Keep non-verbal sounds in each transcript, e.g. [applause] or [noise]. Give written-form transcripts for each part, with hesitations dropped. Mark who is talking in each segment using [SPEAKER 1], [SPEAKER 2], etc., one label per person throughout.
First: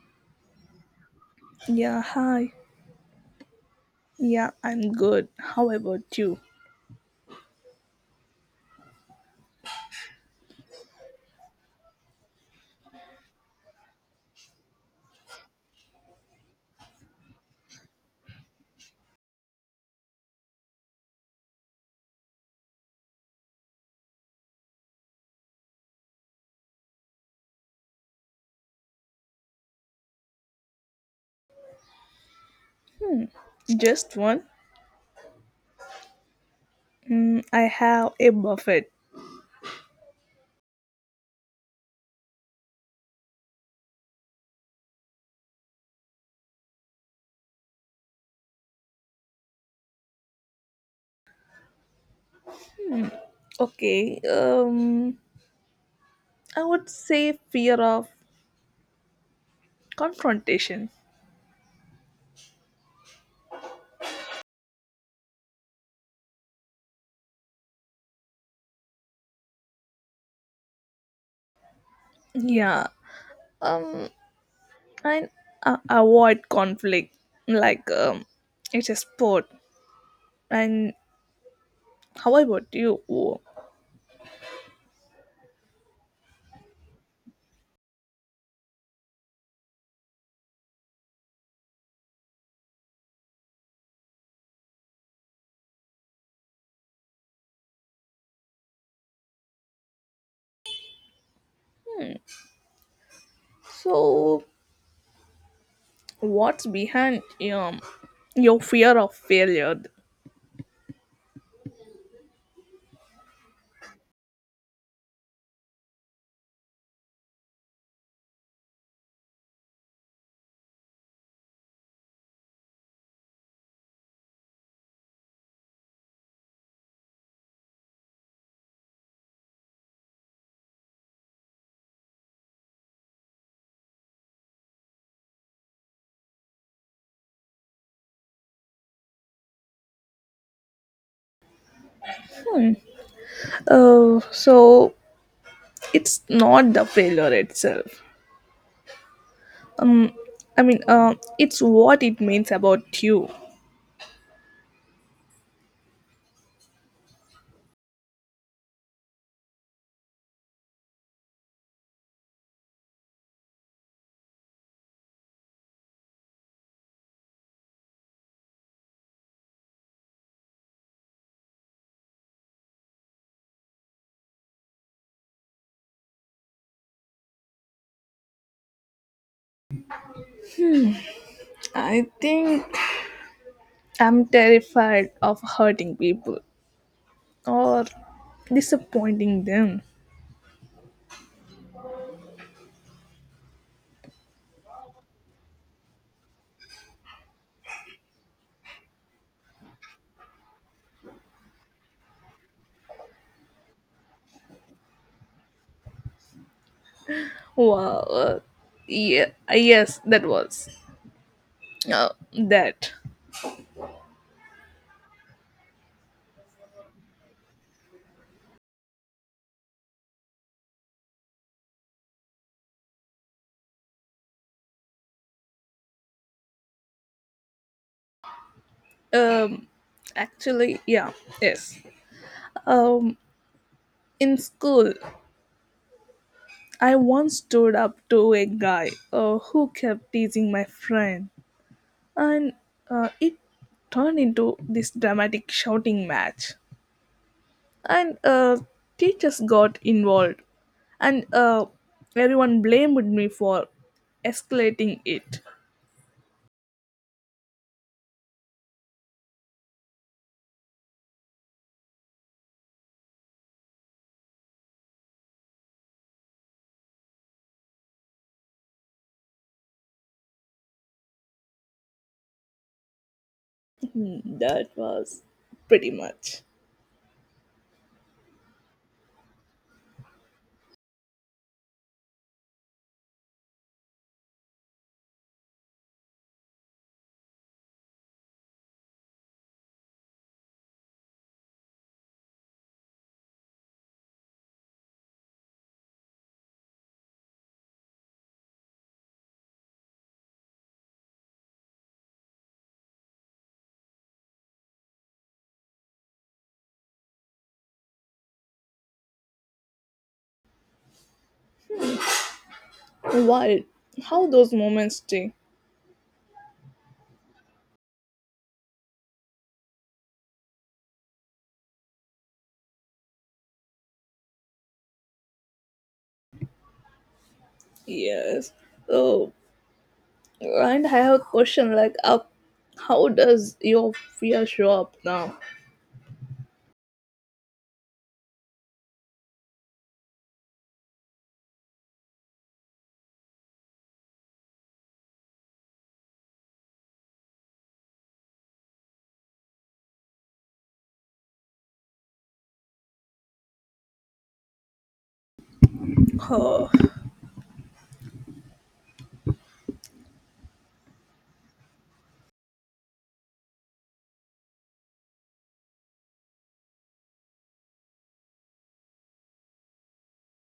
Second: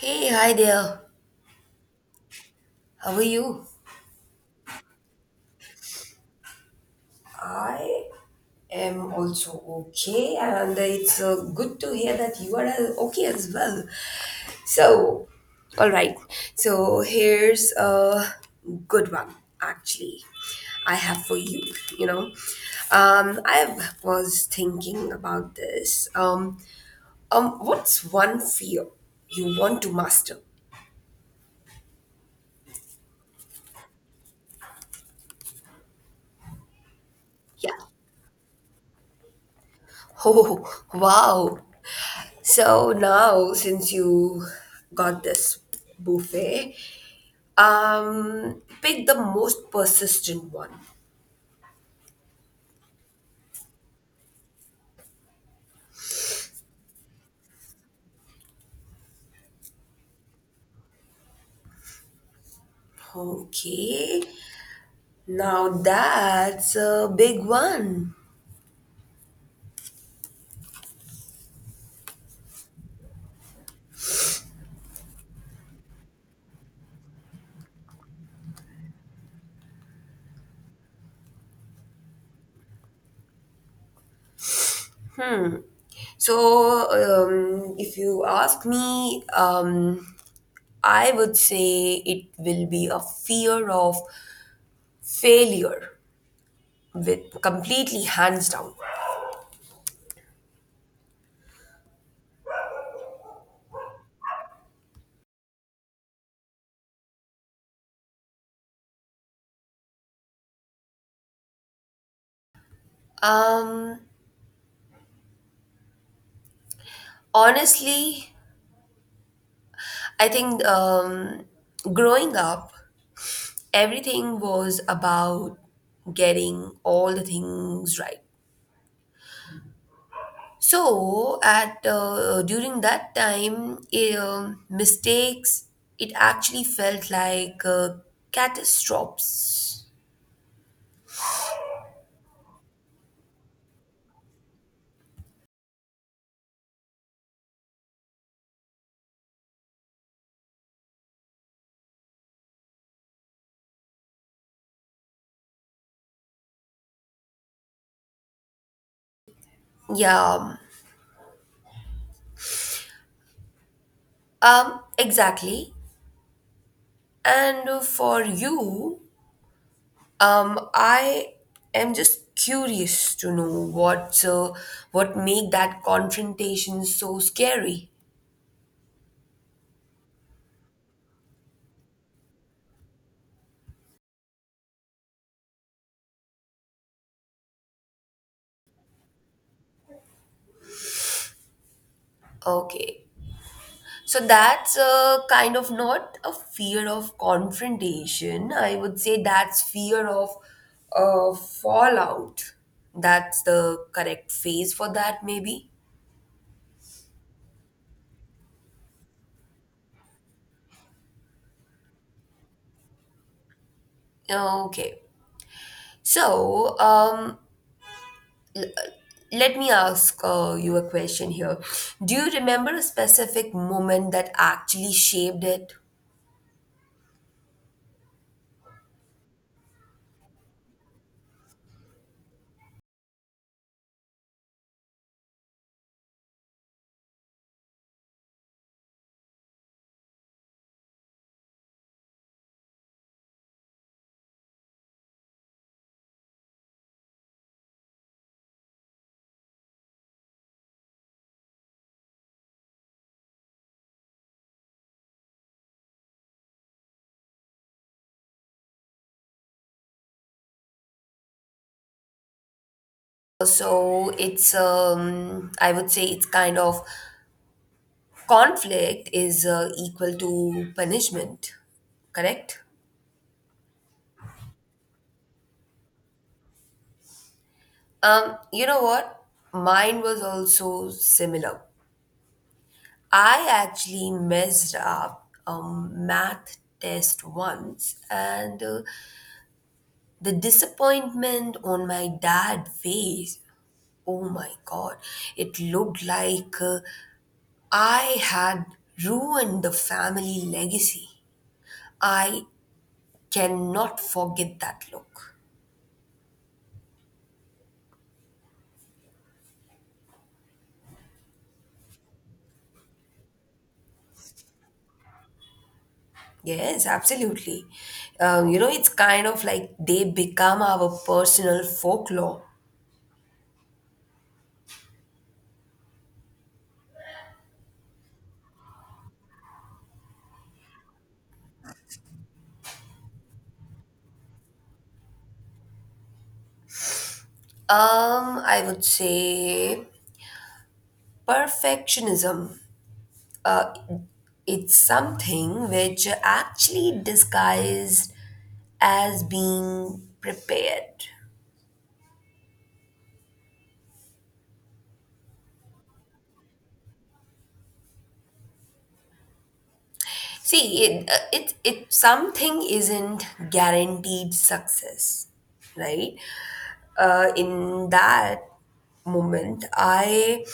[SPEAKER 1] Hey, hi there.
[SPEAKER 2] Yeah, hi.
[SPEAKER 1] How are you?
[SPEAKER 2] Yeah, I'm good. How about you?
[SPEAKER 1] I am also okay, and it's good to hear that you are okay as well. So, all right. So, here's a good one, actually. I have for you, you know. I was thinking about this. What's one fear you want to master?
[SPEAKER 2] Just one? Mm, I
[SPEAKER 1] Yeah. [laughs]
[SPEAKER 2] have a buffet.
[SPEAKER 1] Oh, wow. So now, since you got this buffet, pick the most persistent one.
[SPEAKER 2] Okay, um, I would say fear of confrontation.
[SPEAKER 1] Okay, now that's a big one.
[SPEAKER 2] Yeah, um, and avoid conflict. Like, um, it's a sport. And how about you?
[SPEAKER 1] So, if you ask me, I would say it will be a fear of failure, with completely hands down.
[SPEAKER 2] So, what's behind um, your fear of failure?
[SPEAKER 1] Um, honestly, I think growing up everything was about getting all the things right. So at during that time, mistakes it actually felt like catastrophes.
[SPEAKER 2] Hmm. Oh, so it's not the failure itself. Mm, I mean, it's what it means about you.
[SPEAKER 1] Yeah, exactly. And for you, I am just curious to know what make that confrontation so scary.
[SPEAKER 2] I think I'm terrified of hurting people or disappointing them.
[SPEAKER 1] Okay, so that's a kind of not a fear of confrontation. I would say that's fear of fallout. That's the correct phrase for that, maybe.
[SPEAKER 2] Wow. Yeah. Yes, that was uh, that.
[SPEAKER 1] Okay. So let me ask you a question here. Do you remember a specific moment that actually shaped it?
[SPEAKER 2] Um, actually, yeah. Yes. Um, in school, I once stood up to a guy who kept teasing my friend and it turned into this dramatic shouting match. And teachers got involved, and everyone blamed me for escalating it. [laughs]
[SPEAKER 1] So it's I would say it's kind of conflict is equal to punishment, correct?
[SPEAKER 2] That was pretty much
[SPEAKER 1] You know what? Mine was also similar. I actually messed up a math test once, and the disappointment on my dad's face, oh my god, it looked like I had ruined the family legacy. I cannot forget that look.
[SPEAKER 2] wild. How those moments stay.
[SPEAKER 1] Yes, absolutely. You know, it's kind of like they become our personal folklore.
[SPEAKER 2] Yes. So, and I have a question like, how does your fear show up now?
[SPEAKER 1] I would say perfectionism. Uh, it's something which actually disguised as being prepared.
[SPEAKER 2] [sighs] Oh,
[SPEAKER 1] See, it something isn't guaranteed success, right? In that moment, I,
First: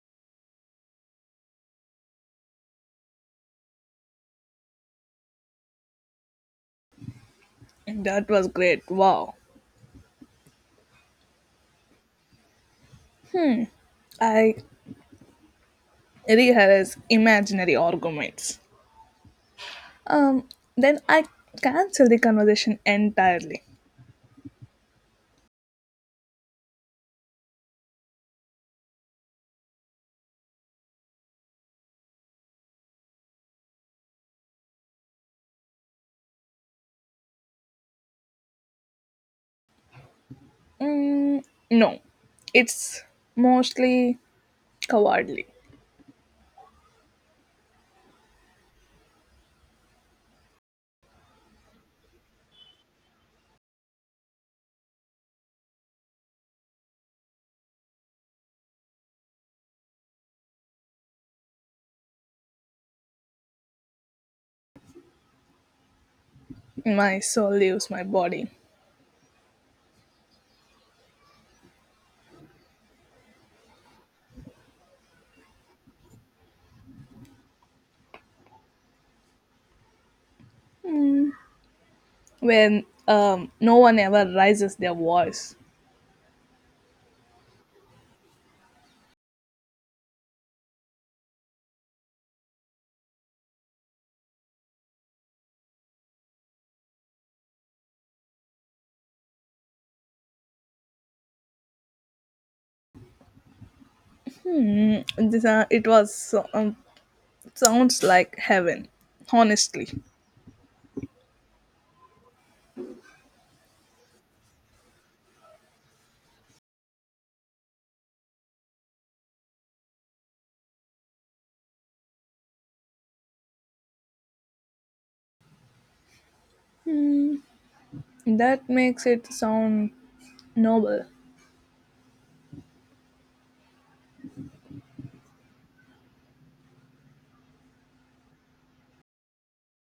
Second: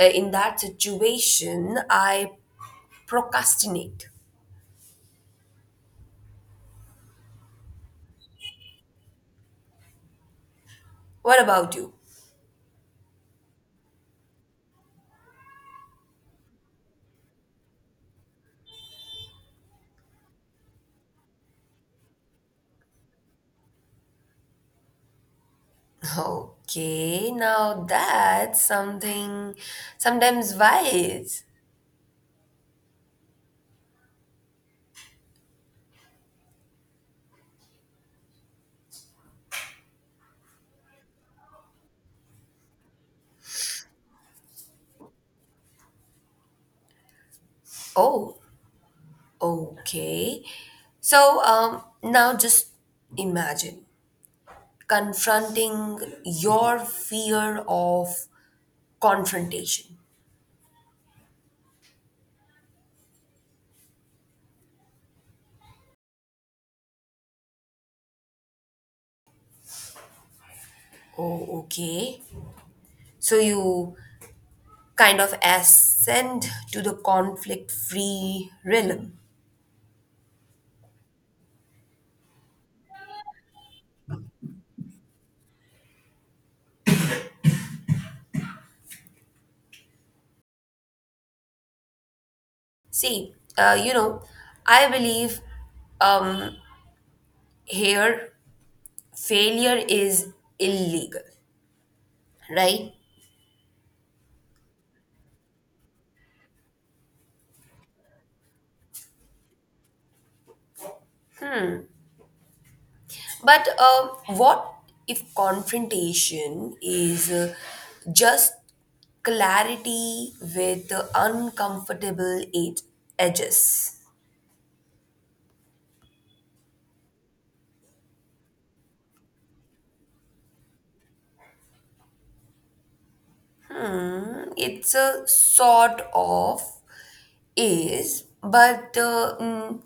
[SPEAKER 1] uh, in that situation, I procrastinate.
[SPEAKER 2] that was great. Wow.
[SPEAKER 1] What about you?
[SPEAKER 2] I rehearse imaginary arguments. Um, then I cancel the conversation entirely.
[SPEAKER 1] Okay, now that's something sometimes wise.
[SPEAKER 2] Mm, no, it's mostly cowardly.
[SPEAKER 1] Oh, okay. So now just imagine confronting your fear of confrontation.
[SPEAKER 2] My soul leaves my body
[SPEAKER 1] Oh, okay. So you kind of ascend to the conflict free realm.
[SPEAKER 2] when no one ever raises their voice.
[SPEAKER 1] See, you know, I believe um, here failure is illegal, right?
[SPEAKER 2] Mm, this sounds like heaven, honestly.
[SPEAKER 1] But what if confrontation is just clarity with uncomfortable edges?
[SPEAKER 2] That makes it sound noble.
[SPEAKER 1] It's a sort of is, but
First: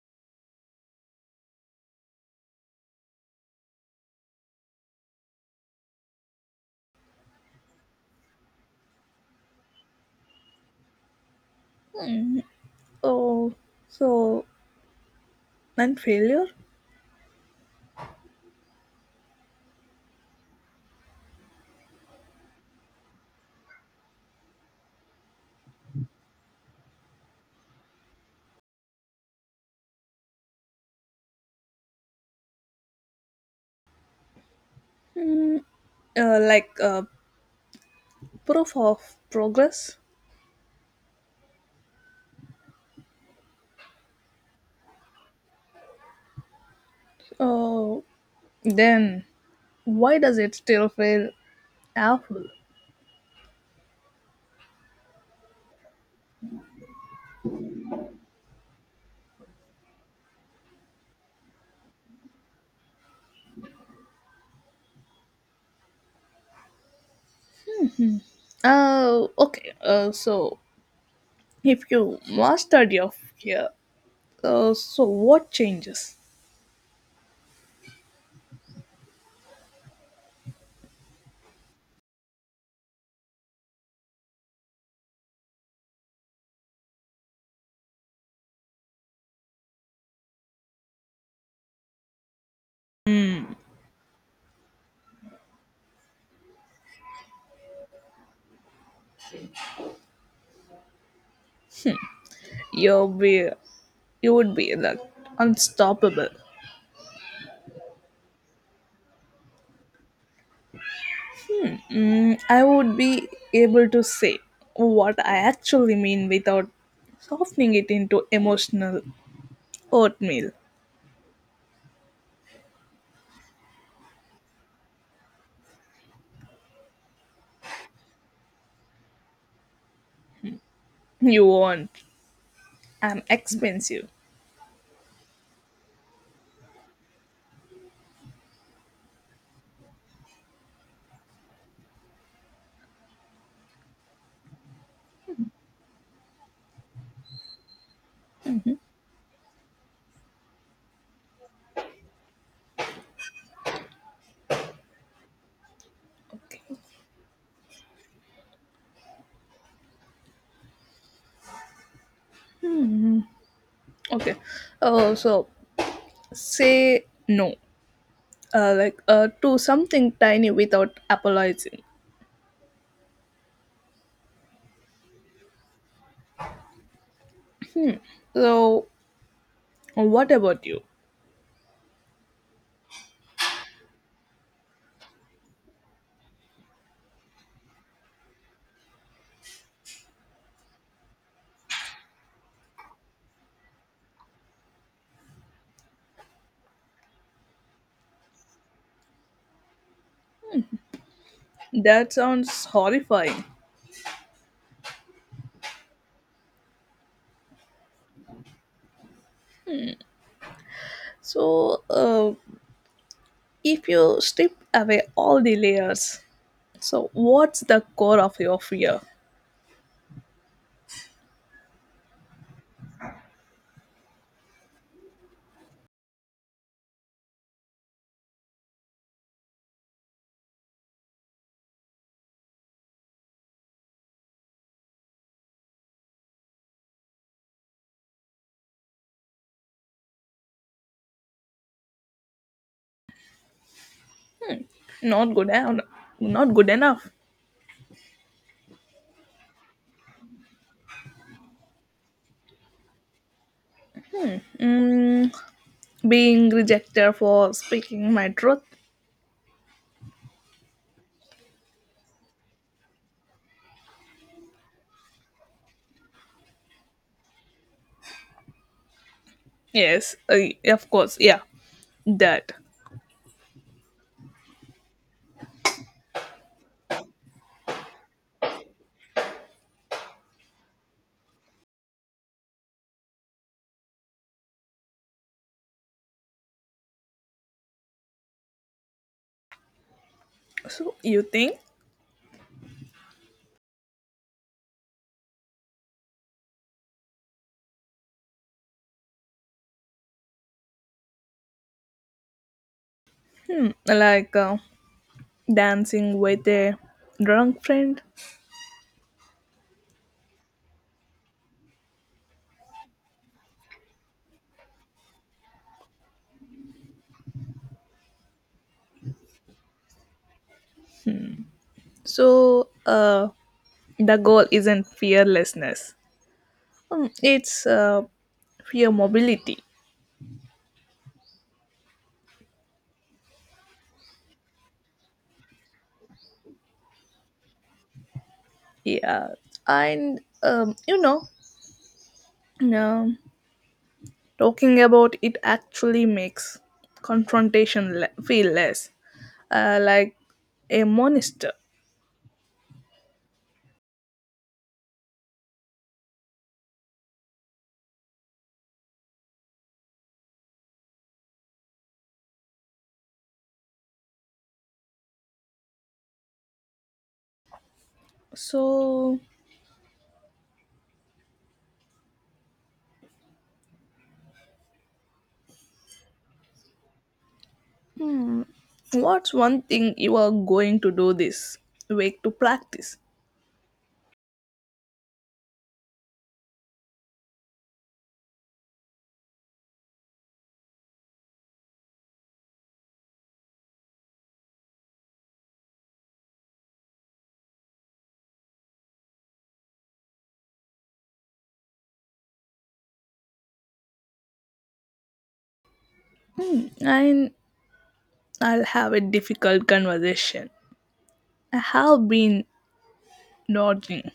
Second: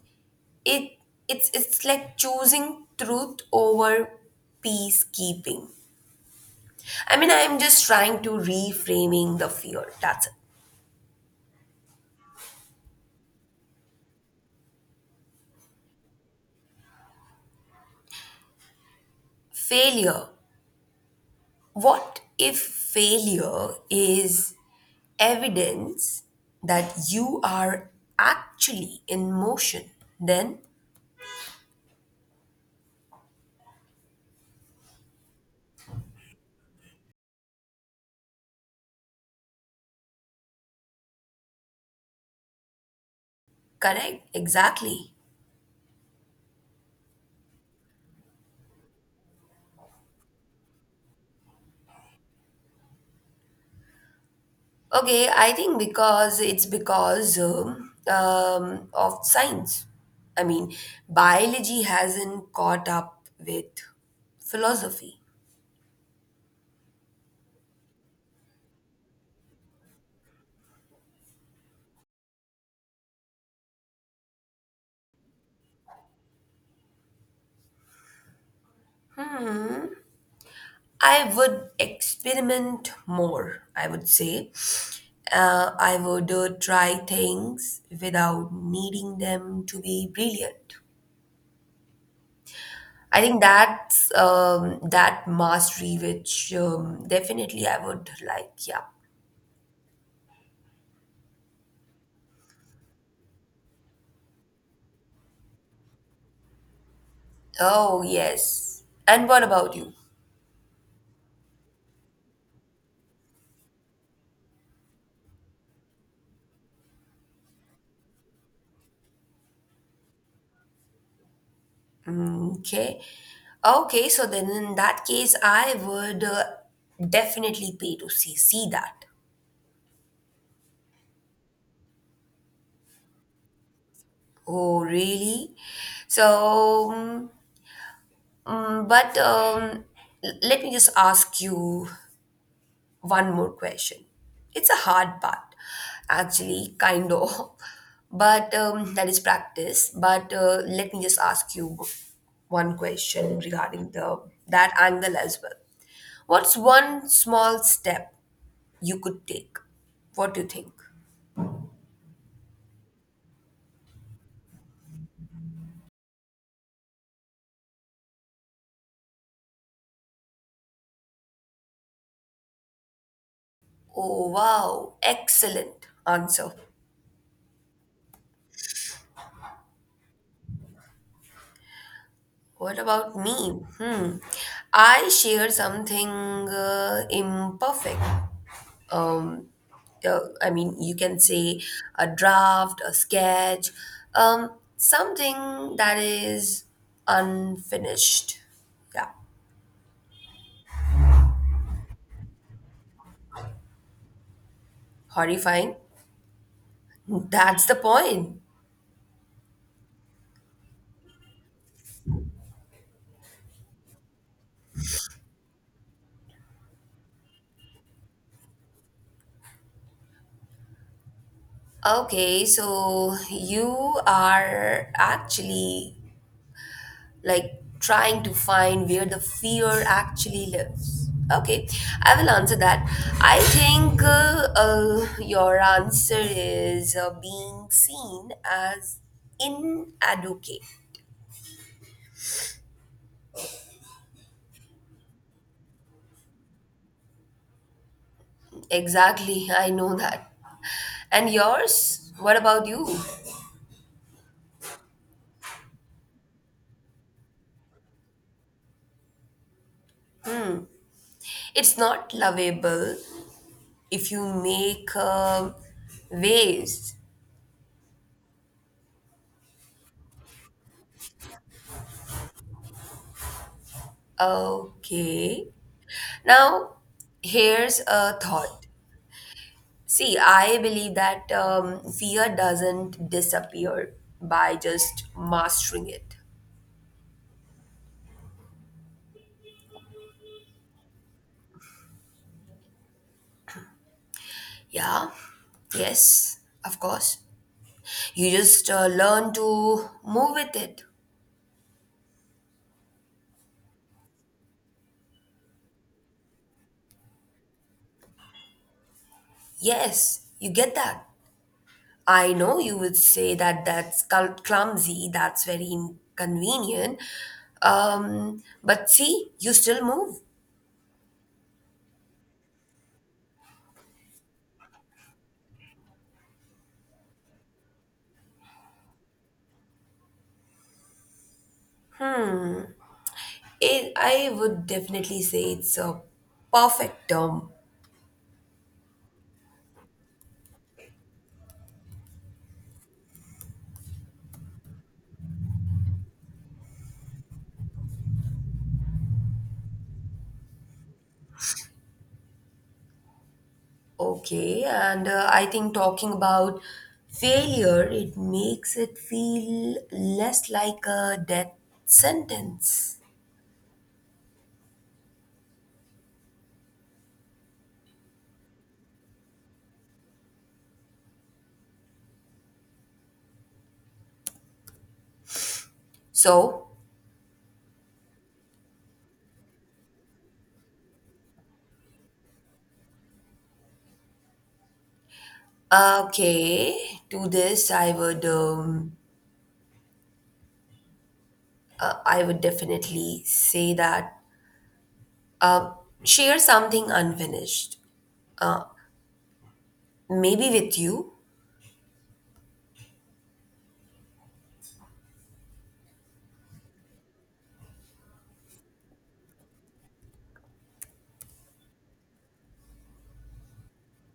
[SPEAKER 1] it it's like choosing truth over peacekeeping. I mean, I'm just trying to reframing the fear. That's it.
[SPEAKER 2] Oh, so and failure?
[SPEAKER 1] Failure, what if failure is evidence that you are actually in motion? Then,
[SPEAKER 2] Mm, uh, like uh, proof of progress?
[SPEAKER 1] correct, exactly.
[SPEAKER 2] Oh, then why does it still feel awful?
[SPEAKER 1] Okay, I think because it's because of science. I mean, biology hasn't caught up with philosophy.
[SPEAKER 2] Oh, okay. So if you mastered your fear, so what changes?
[SPEAKER 1] I would experiment more, I would say. I would try things without needing them to be brilliant. I think that's that mastery, which definitely I would like. Yeah.
[SPEAKER 2] You'll be, you would be like unstoppable.
[SPEAKER 1] Oh, yes. And what about you?
[SPEAKER 2] Mm, I would be able to say what I actually mean without softening it into emotional oatmeal.
[SPEAKER 1] Mm, okay. Okay, so then in that case, I would definitely pay to see that.
[SPEAKER 2] You want? I'm expensive.
[SPEAKER 1] Oh, really? So, but let me just ask you one more question. It's a hard part, actually, kind of. [laughs] But that is practice. But let me just ask you one question regarding the that angle as well. What's
[SPEAKER 2] Okay.
[SPEAKER 1] one small step you could take? What do you think?
[SPEAKER 2] Okay. Oh, so say no to something tiny without apologizing.
[SPEAKER 1] Oh, wow. Excellent answer.
[SPEAKER 2] So what about you?
[SPEAKER 1] What about me? Hmm. I share something imperfect. um, I mean, you can say a draft, a sketch, something that is unfinished. Yeah,
[SPEAKER 2] That sounds horrifying.
[SPEAKER 1] horrifying. That's the point.
[SPEAKER 2] So if you strip away all the layers, so what's the core of your fear?
[SPEAKER 1] Okay, so you are actually like trying to find where the fear actually lives. Okay, I will answer that. I think your answer is being seen as inadequate.
[SPEAKER 2] Not good enough. Not good enough.
[SPEAKER 1] Exactly, I know that. And yours? What about you?
[SPEAKER 2] mm, being rejected for speaking my truth.
[SPEAKER 1] It's not lovable if you make waves.
[SPEAKER 2] Yes, of course, yeah, that.
[SPEAKER 1] Okay. Now, here's a thought. See, I believe that fear doesn't disappear by just mastering it.
[SPEAKER 2] So you think,
[SPEAKER 1] Yeah, yes, of course. You just learn to move with it.
[SPEAKER 2] hmm, dancing with a drunk friend.
[SPEAKER 1] Yes, you get that. I know you would say that that's clumsy, that's very inconvenient. But see, you still move.
[SPEAKER 2] So the goal isn't fearlessness; it's fear mobility.
[SPEAKER 1] It, I would definitely say it's a perfect term.
[SPEAKER 2] Yeah, and um, you know, um, talking about it actually makes confrontation feel less like a monster.
[SPEAKER 1] Okay, and I think talking about failure, it makes it feel less like a death sentence.
[SPEAKER 2] So,
[SPEAKER 1] So,
[SPEAKER 2] hmm, what's one thing you are going to do this week to practice?
[SPEAKER 1] okay, to this I would definitely say that uh, share something unfinished. Uh, maybe with you.
[SPEAKER 2] And I'll have a difficult conversation. I have been nodding,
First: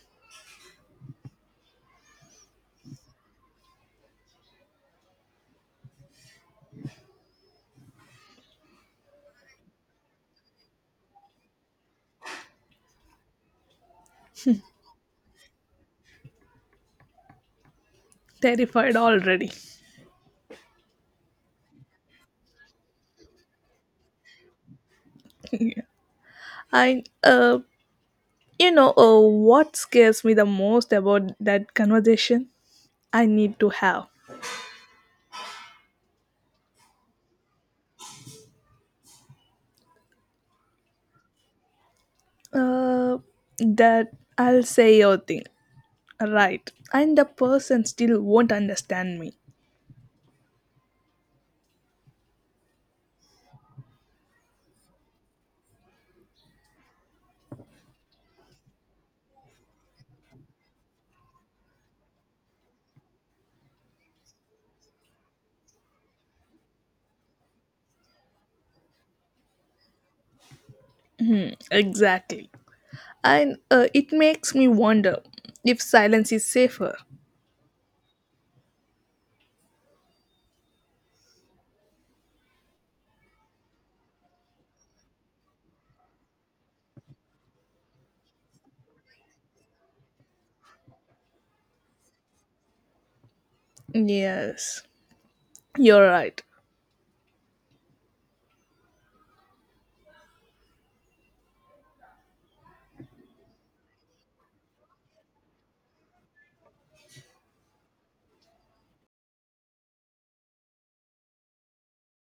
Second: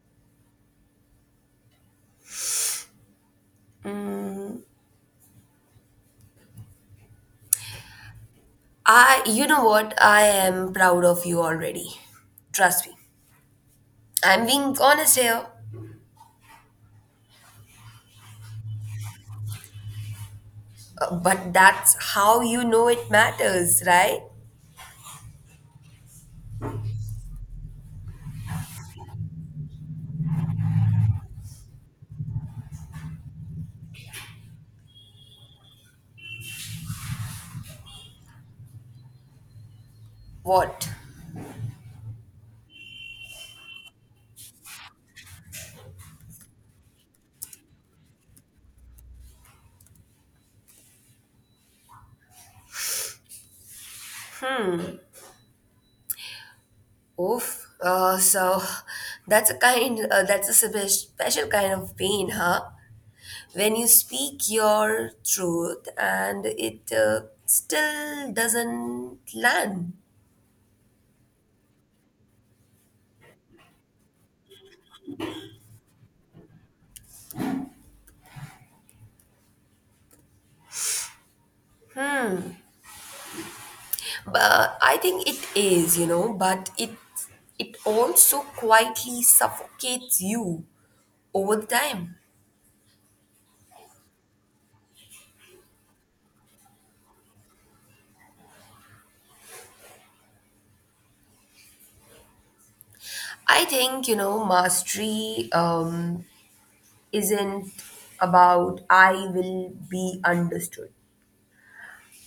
[SPEAKER 1] You know what? I am proud of you already. Trust me. I'm being honest here.
[SPEAKER 2] terrified already. [laughs]
[SPEAKER 1] But that's how you know it matters, right?
[SPEAKER 2] Yeah. I, uh, what scares me the most about that conversation I need to have?
[SPEAKER 1] What?
[SPEAKER 2] Uh, that I'll say your thing, right? And the person still won't understand me.
[SPEAKER 1] Oof. So that's a kind, that's a special kind of pain, huh? When you speak your truth and it still doesn't land.
[SPEAKER 2] Hmm, exactly. And it makes me wonder if silence is safer.
[SPEAKER 1] But I think it is, you know, but it also quietly suffocates you over the time.
[SPEAKER 2] Yes, you're right.
[SPEAKER 1] I think, you know, mastery isn't about I will be understood.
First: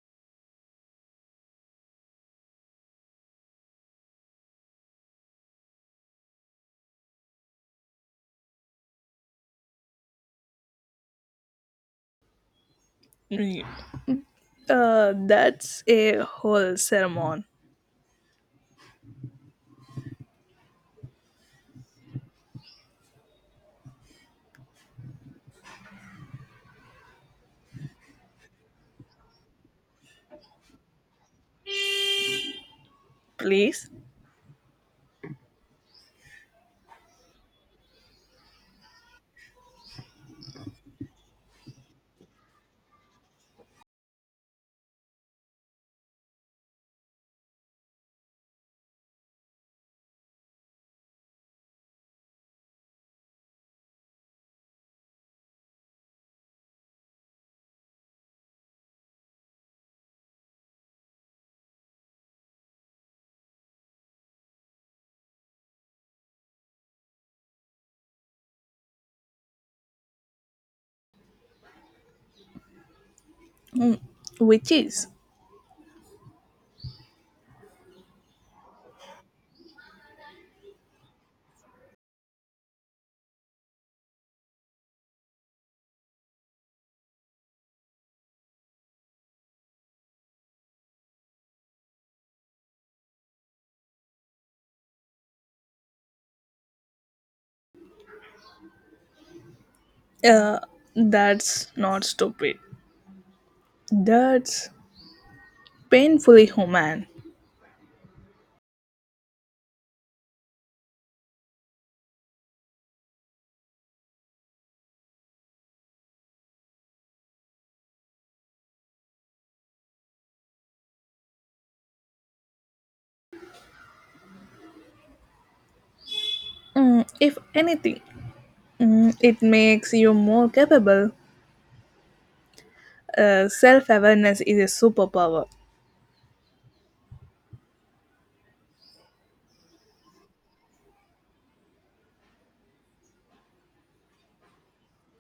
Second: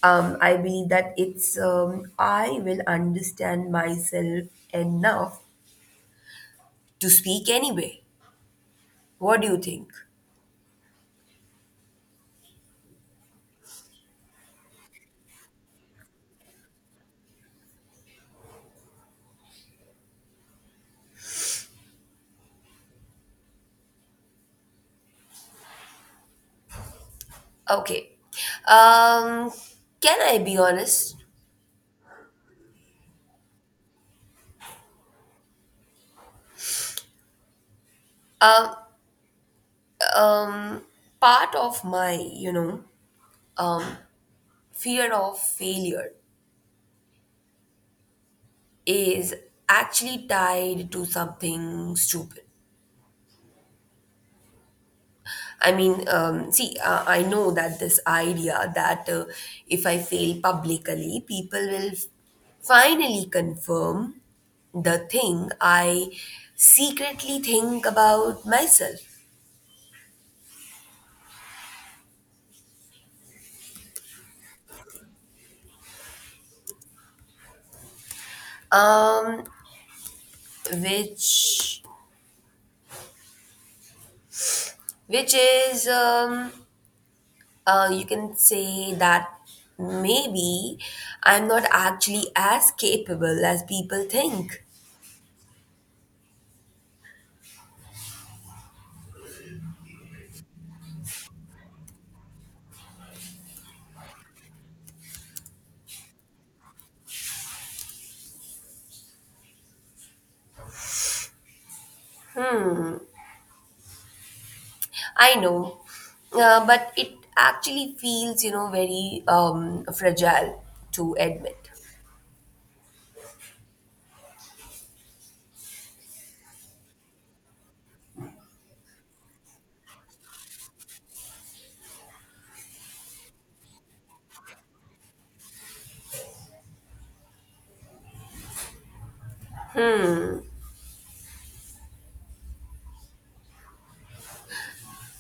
[SPEAKER 1] I believe that it's I will understand myself enough to speak anyway. What do you think?
[SPEAKER 2] Mm. That's a whole sermon,
[SPEAKER 1] Okay. Um, can I be honest?
[SPEAKER 2] please.
[SPEAKER 1] Um, um, part of my, you know, um, fear of failure is actually tied to something stupid. I mean, see, I know that this idea that if I fail publicly, people will finally confirm the thing I secretly think about myself,
[SPEAKER 2] Mm, which is,
[SPEAKER 1] um, which which is you can say that maybe I'm not actually as capable as people think.
[SPEAKER 2] uh, that's not stupid. That's painfully human.
[SPEAKER 1] I know, but it actually feels, you know, very fragile to admit.
[SPEAKER 2] Mm, if anything, mm, it makes you more capable. Self awareness is a superpower.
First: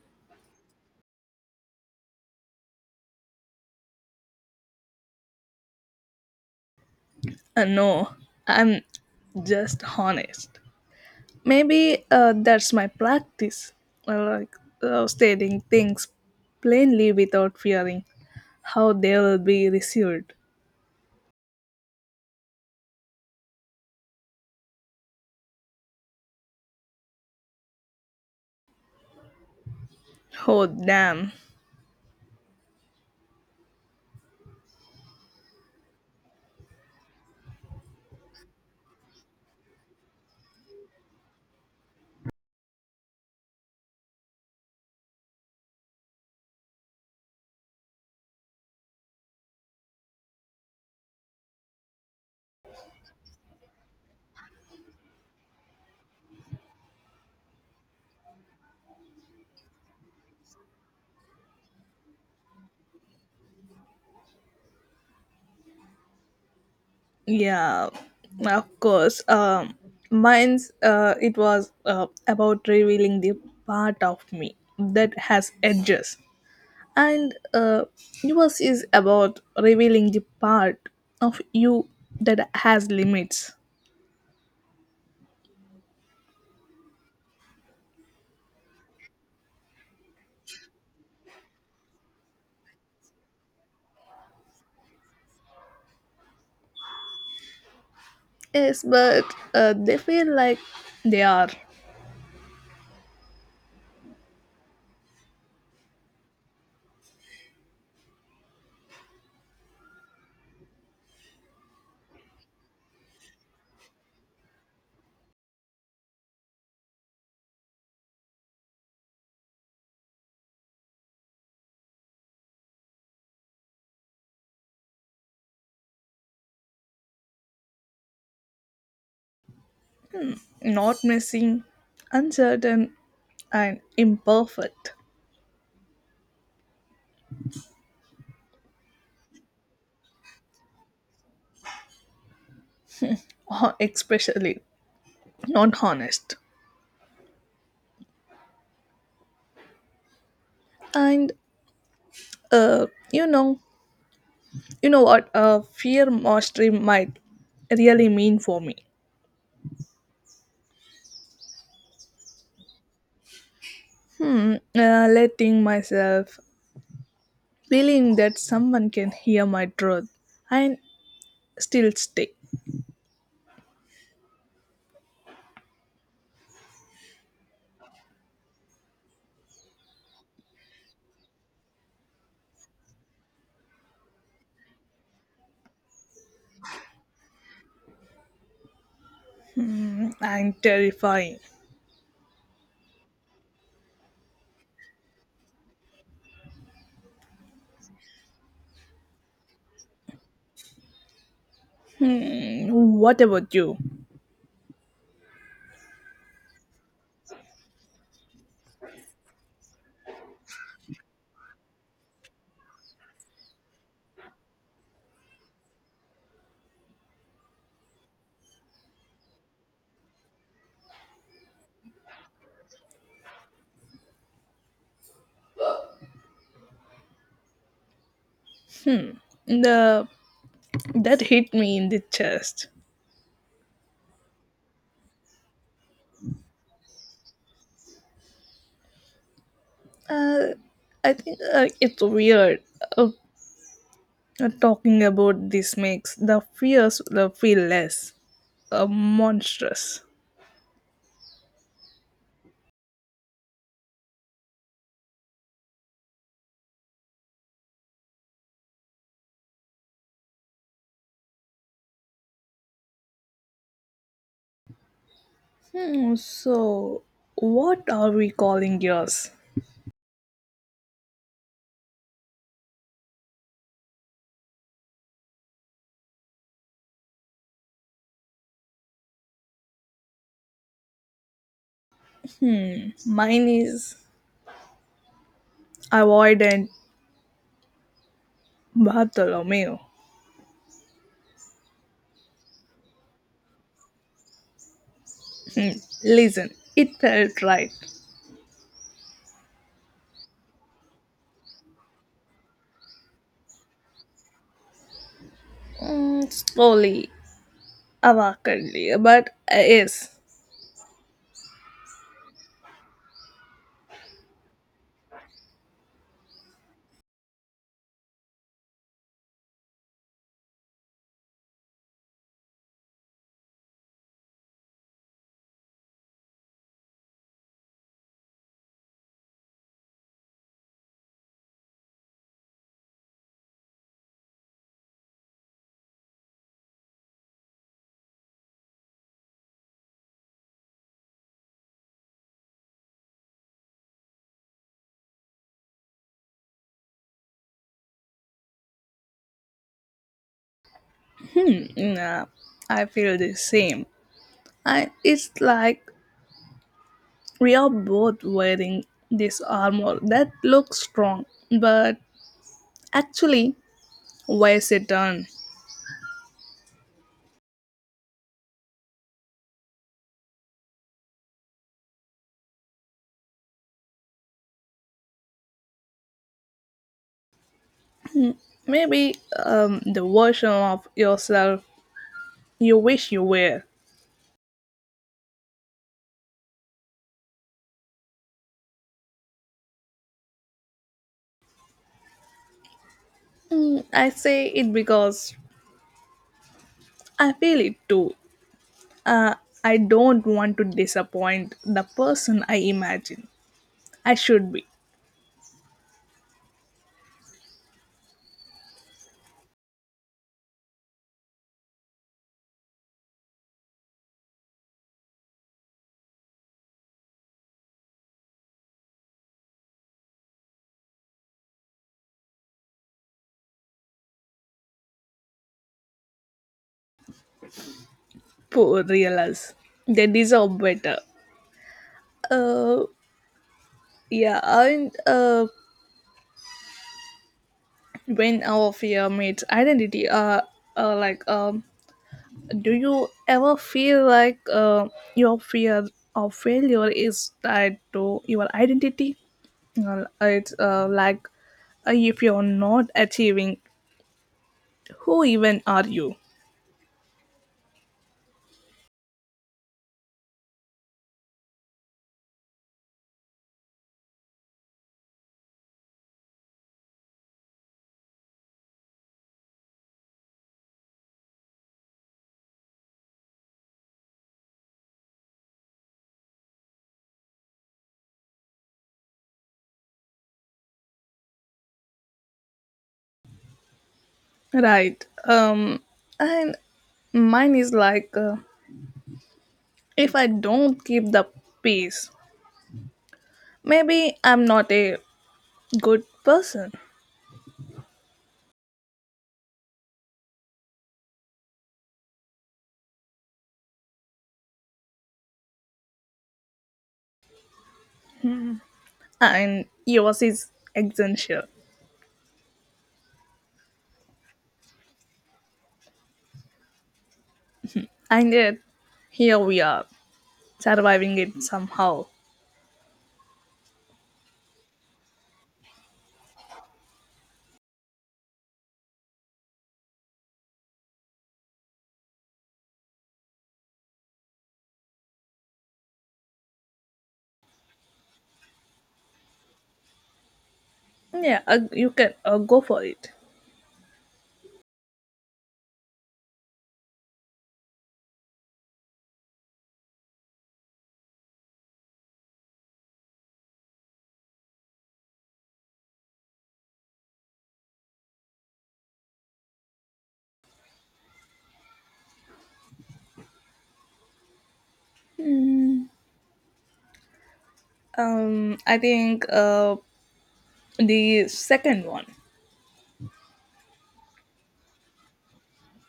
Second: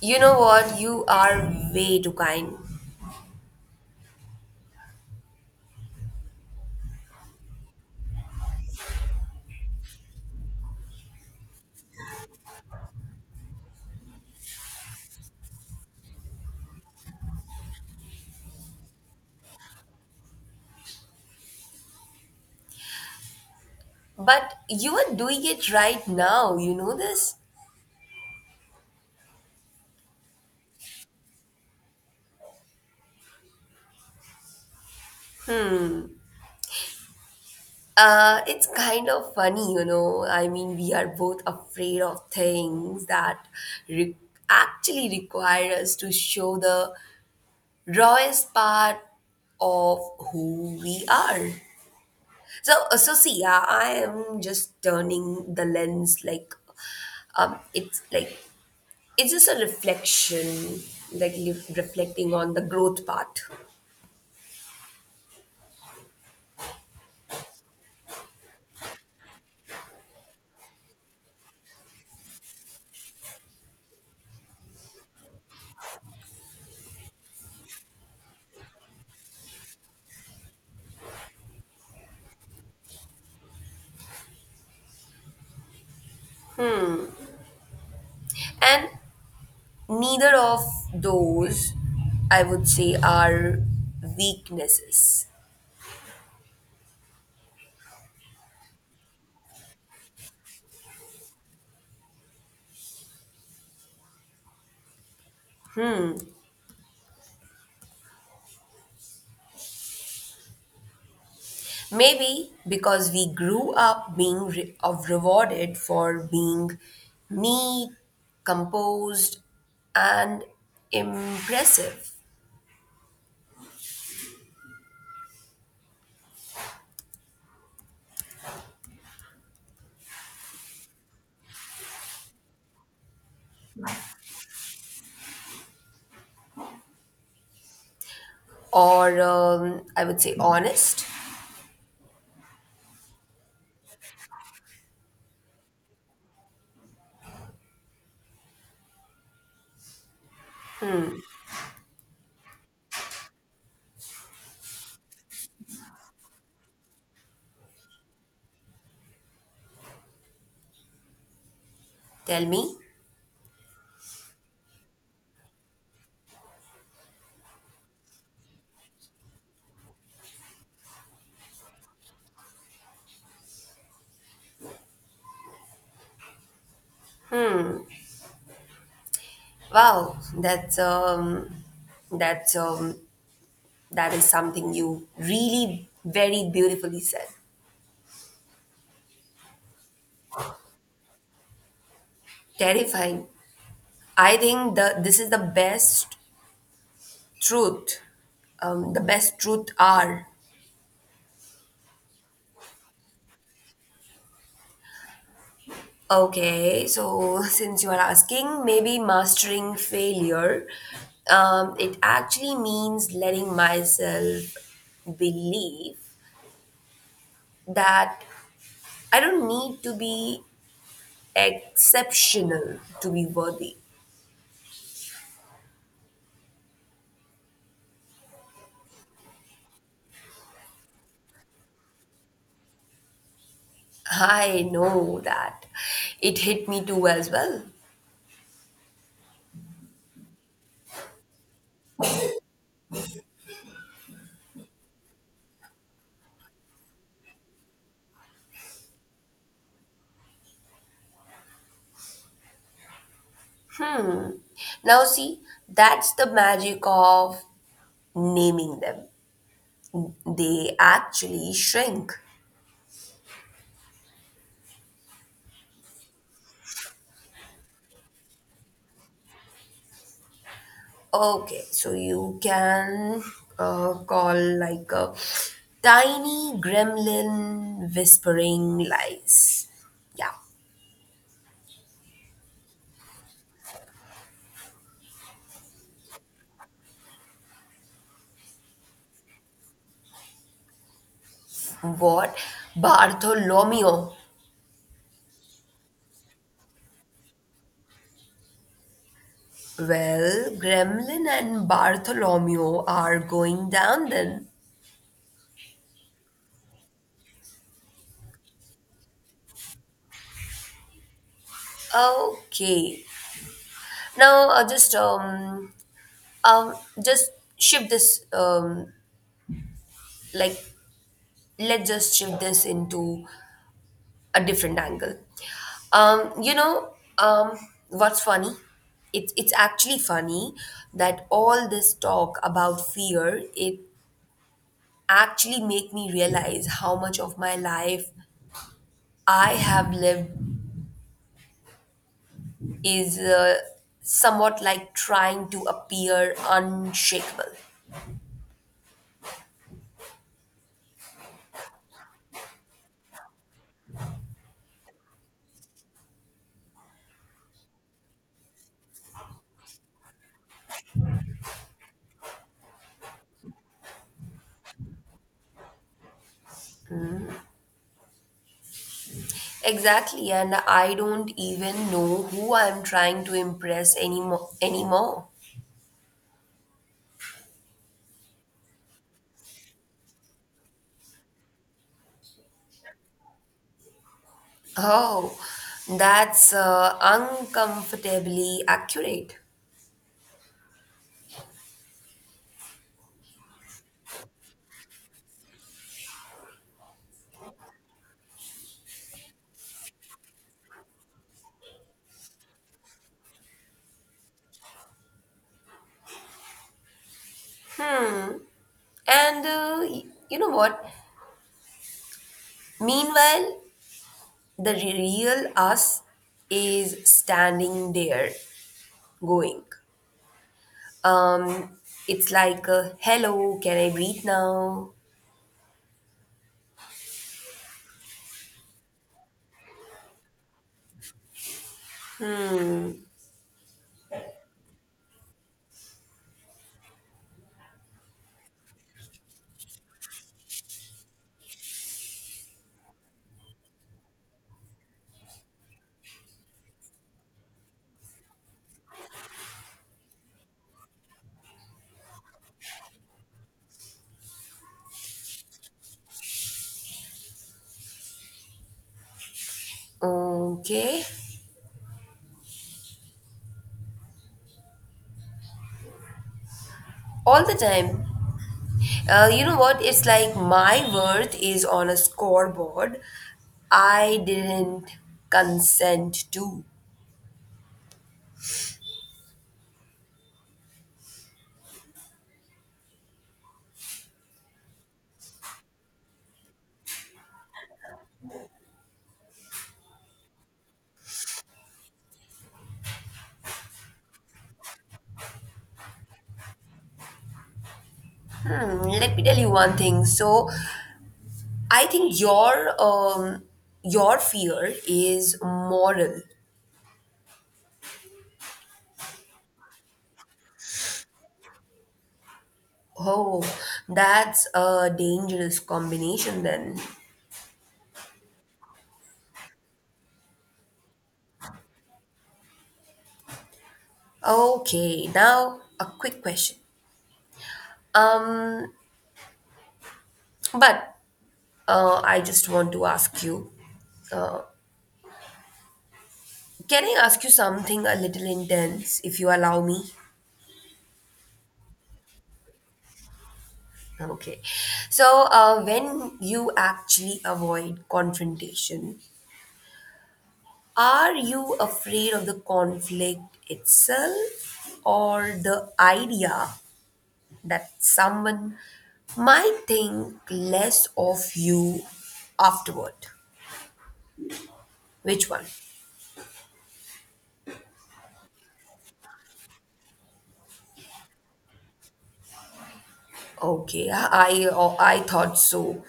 [SPEAKER 1] You know what? You are way too kind.
[SPEAKER 2] No, I'm just honest. Maybe that's my practice. I like stating things plainly without fearing how they'll be received.
[SPEAKER 1] But you are doing it right now, you know this?
[SPEAKER 2] Oh damn.
[SPEAKER 1] It's kind of funny, you know. I mean, we are both afraid of things that re- actually require us to show the rawest part of who we are. So, so see, yeah, I am just turning the lens like, it's like it's just a reflection, like reflecting on the growth part,
[SPEAKER 2] Yeah, of course. Um mine's it was about revealing the part of me that has edges, and yours is about revealing the part of you that has limits.
[SPEAKER 1] and neither of those, I would say, are weaknesses.
[SPEAKER 2] Yes, but they feel like they are
[SPEAKER 1] Maybe because we grew up being re- of rewarded for being neat, composed, and impressive
[SPEAKER 2] not messy, uncertain, and imperfect,
[SPEAKER 1] or I would say honest,
[SPEAKER 2] or especially not honest. And uh, you know, you know what fear mastery might really mean for me.
[SPEAKER 1] tell me,
[SPEAKER 2] Hmm, letting myself feeling that someone can hear my truth and still stay.
[SPEAKER 1] wow, that's that's um, that is something you really very beautifully said.
[SPEAKER 2] And terrifying.
[SPEAKER 1] Terrifying. I think the this is the best truth. The best truth are
[SPEAKER 2] Hmm, what about you?
[SPEAKER 1] okay. So [laughs] since you are asking, maybe mastering failure. It actually means letting myself believe that I don't need to be exceptional to be worthy.
[SPEAKER 2] The that hit me in the chest.
[SPEAKER 1] I know that. It hit me too as well.
[SPEAKER 2] Uh, I think it's weird. Uh, talking about this makes the fears feel less monstrous.
[SPEAKER 1] Now, see, that's the magic of naming them. They actually shrink.
[SPEAKER 2] Hmm, so, what are we calling yours?
[SPEAKER 1] Okay, so you can call like a tiny gremlin whispering lies. Yeah.
[SPEAKER 2] Hmm, mine is avoidant Bartholomew.
[SPEAKER 1] What? Bartholomew.
[SPEAKER 2] Hmm, listen, it felt right.
[SPEAKER 1] Well, Gremlin and Bartholomew are going down then.
[SPEAKER 2] Mm, slowly, awkwardly, but yes.
[SPEAKER 1] Okay. Now, um, just shift this like let's just shift this into a different angle. You know, what's funny? It's actually funny that all this talk about fear it actually make me realize how much of my life I have lived is somewhat like trying to appear unshakable.
[SPEAKER 2] Mm, I feel the same. And it's like we are both wearing this armor that looks strong, but actually weighs a ton.
[SPEAKER 1] Exactly, and I don't even know who I'm trying to impress anymore.
[SPEAKER 2] Maybe the version of yourself you wish you were.
[SPEAKER 1] Oh, that's uncomfortably accurate.
[SPEAKER 2] Mm, I say it because I feel it too. Uh, I don't want to disappoint the person I imagine I should be.
[SPEAKER 1] And you know what? Meanwhile, the real us is standing there going. Um, it's like, hello, can I breathe now?
[SPEAKER 2] Poor realize they deserve better. Uh, yeah, and when our fear meets identity, uh like um, do you ever feel like your fear of failure is tied to your identity? Well, it's like if you're not achieving, who even are you?
[SPEAKER 1] Okay. All the time. You know what? It's like my worth is on a scoreboard I didn't consent to.
[SPEAKER 2] Right. And mine is like if I don't keep the peace, maybe I'm not a good person.
[SPEAKER 1] Hmm, let me tell you one thing. So, I think your fear is moral.
[SPEAKER 2] And yours is essential.
[SPEAKER 1] Oh, that's a dangerous combination then.
[SPEAKER 2] And yet, here we are, surviving it somehow.
[SPEAKER 1] Okay, now a quick question. Um, but I just want to ask you, uh, can I ask you something a little intense, if you allow me?
[SPEAKER 2] Yeah, you can go for it.
[SPEAKER 1] Okay. So, when you actually avoid confrontation, are you afraid of the conflict itself or the idea that someone might think less of you afterward? Which one?
[SPEAKER 2] Hmm. I think the second one.
[SPEAKER 1] Okay, I thought so.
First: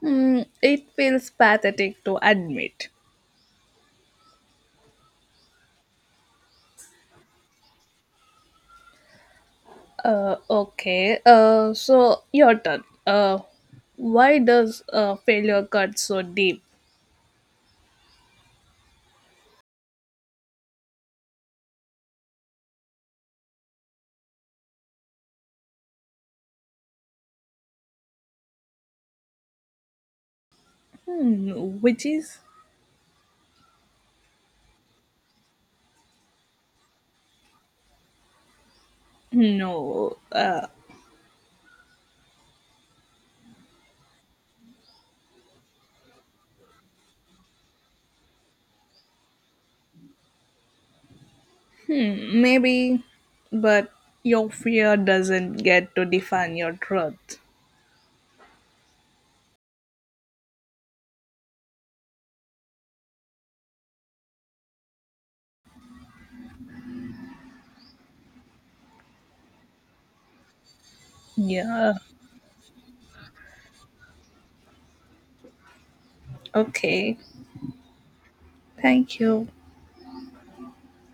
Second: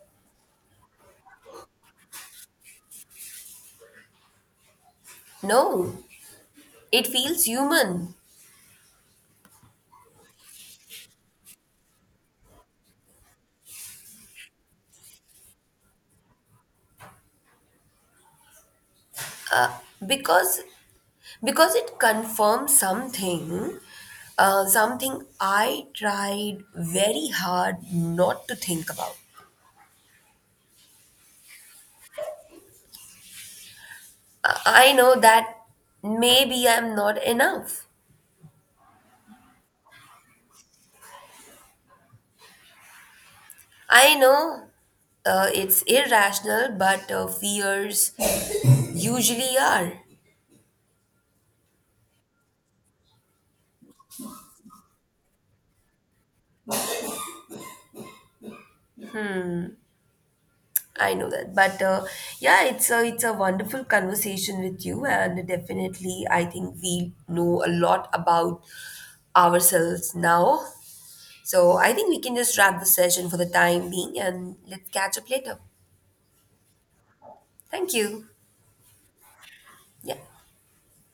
[SPEAKER 2] Mm, it feels pathetic to admit.
[SPEAKER 1] No, it feels human
[SPEAKER 2] Okay. So your turn. Why does failure cut so deep?
[SPEAKER 1] because because it confirms something something I tried very hard not to think about.
[SPEAKER 2] Hmm, which is
[SPEAKER 1] I know that maybe I'm not enough.
[SPEAKER 2] no.
[SPEAKER 1] I know, it's irrational but fears usually are.
[SPEAKER 2] Hmm, maybe, but your fear doesn't get to define your truth.
[SPEAKER 1] I know that but yeah it's a wonderful conversation with you and definitely I think we know a lot about ourselves now. So I
[SPEAKER 2] Yeah.
[SPEAKER 1] think we can just wrap the session for the time being and let's catch up later.
[SPEAKER 2] Okay.
[SPEAKER 1] Thank you.
[SPEAKER 2] Thank you.
[SPEAKER 1] Yeah.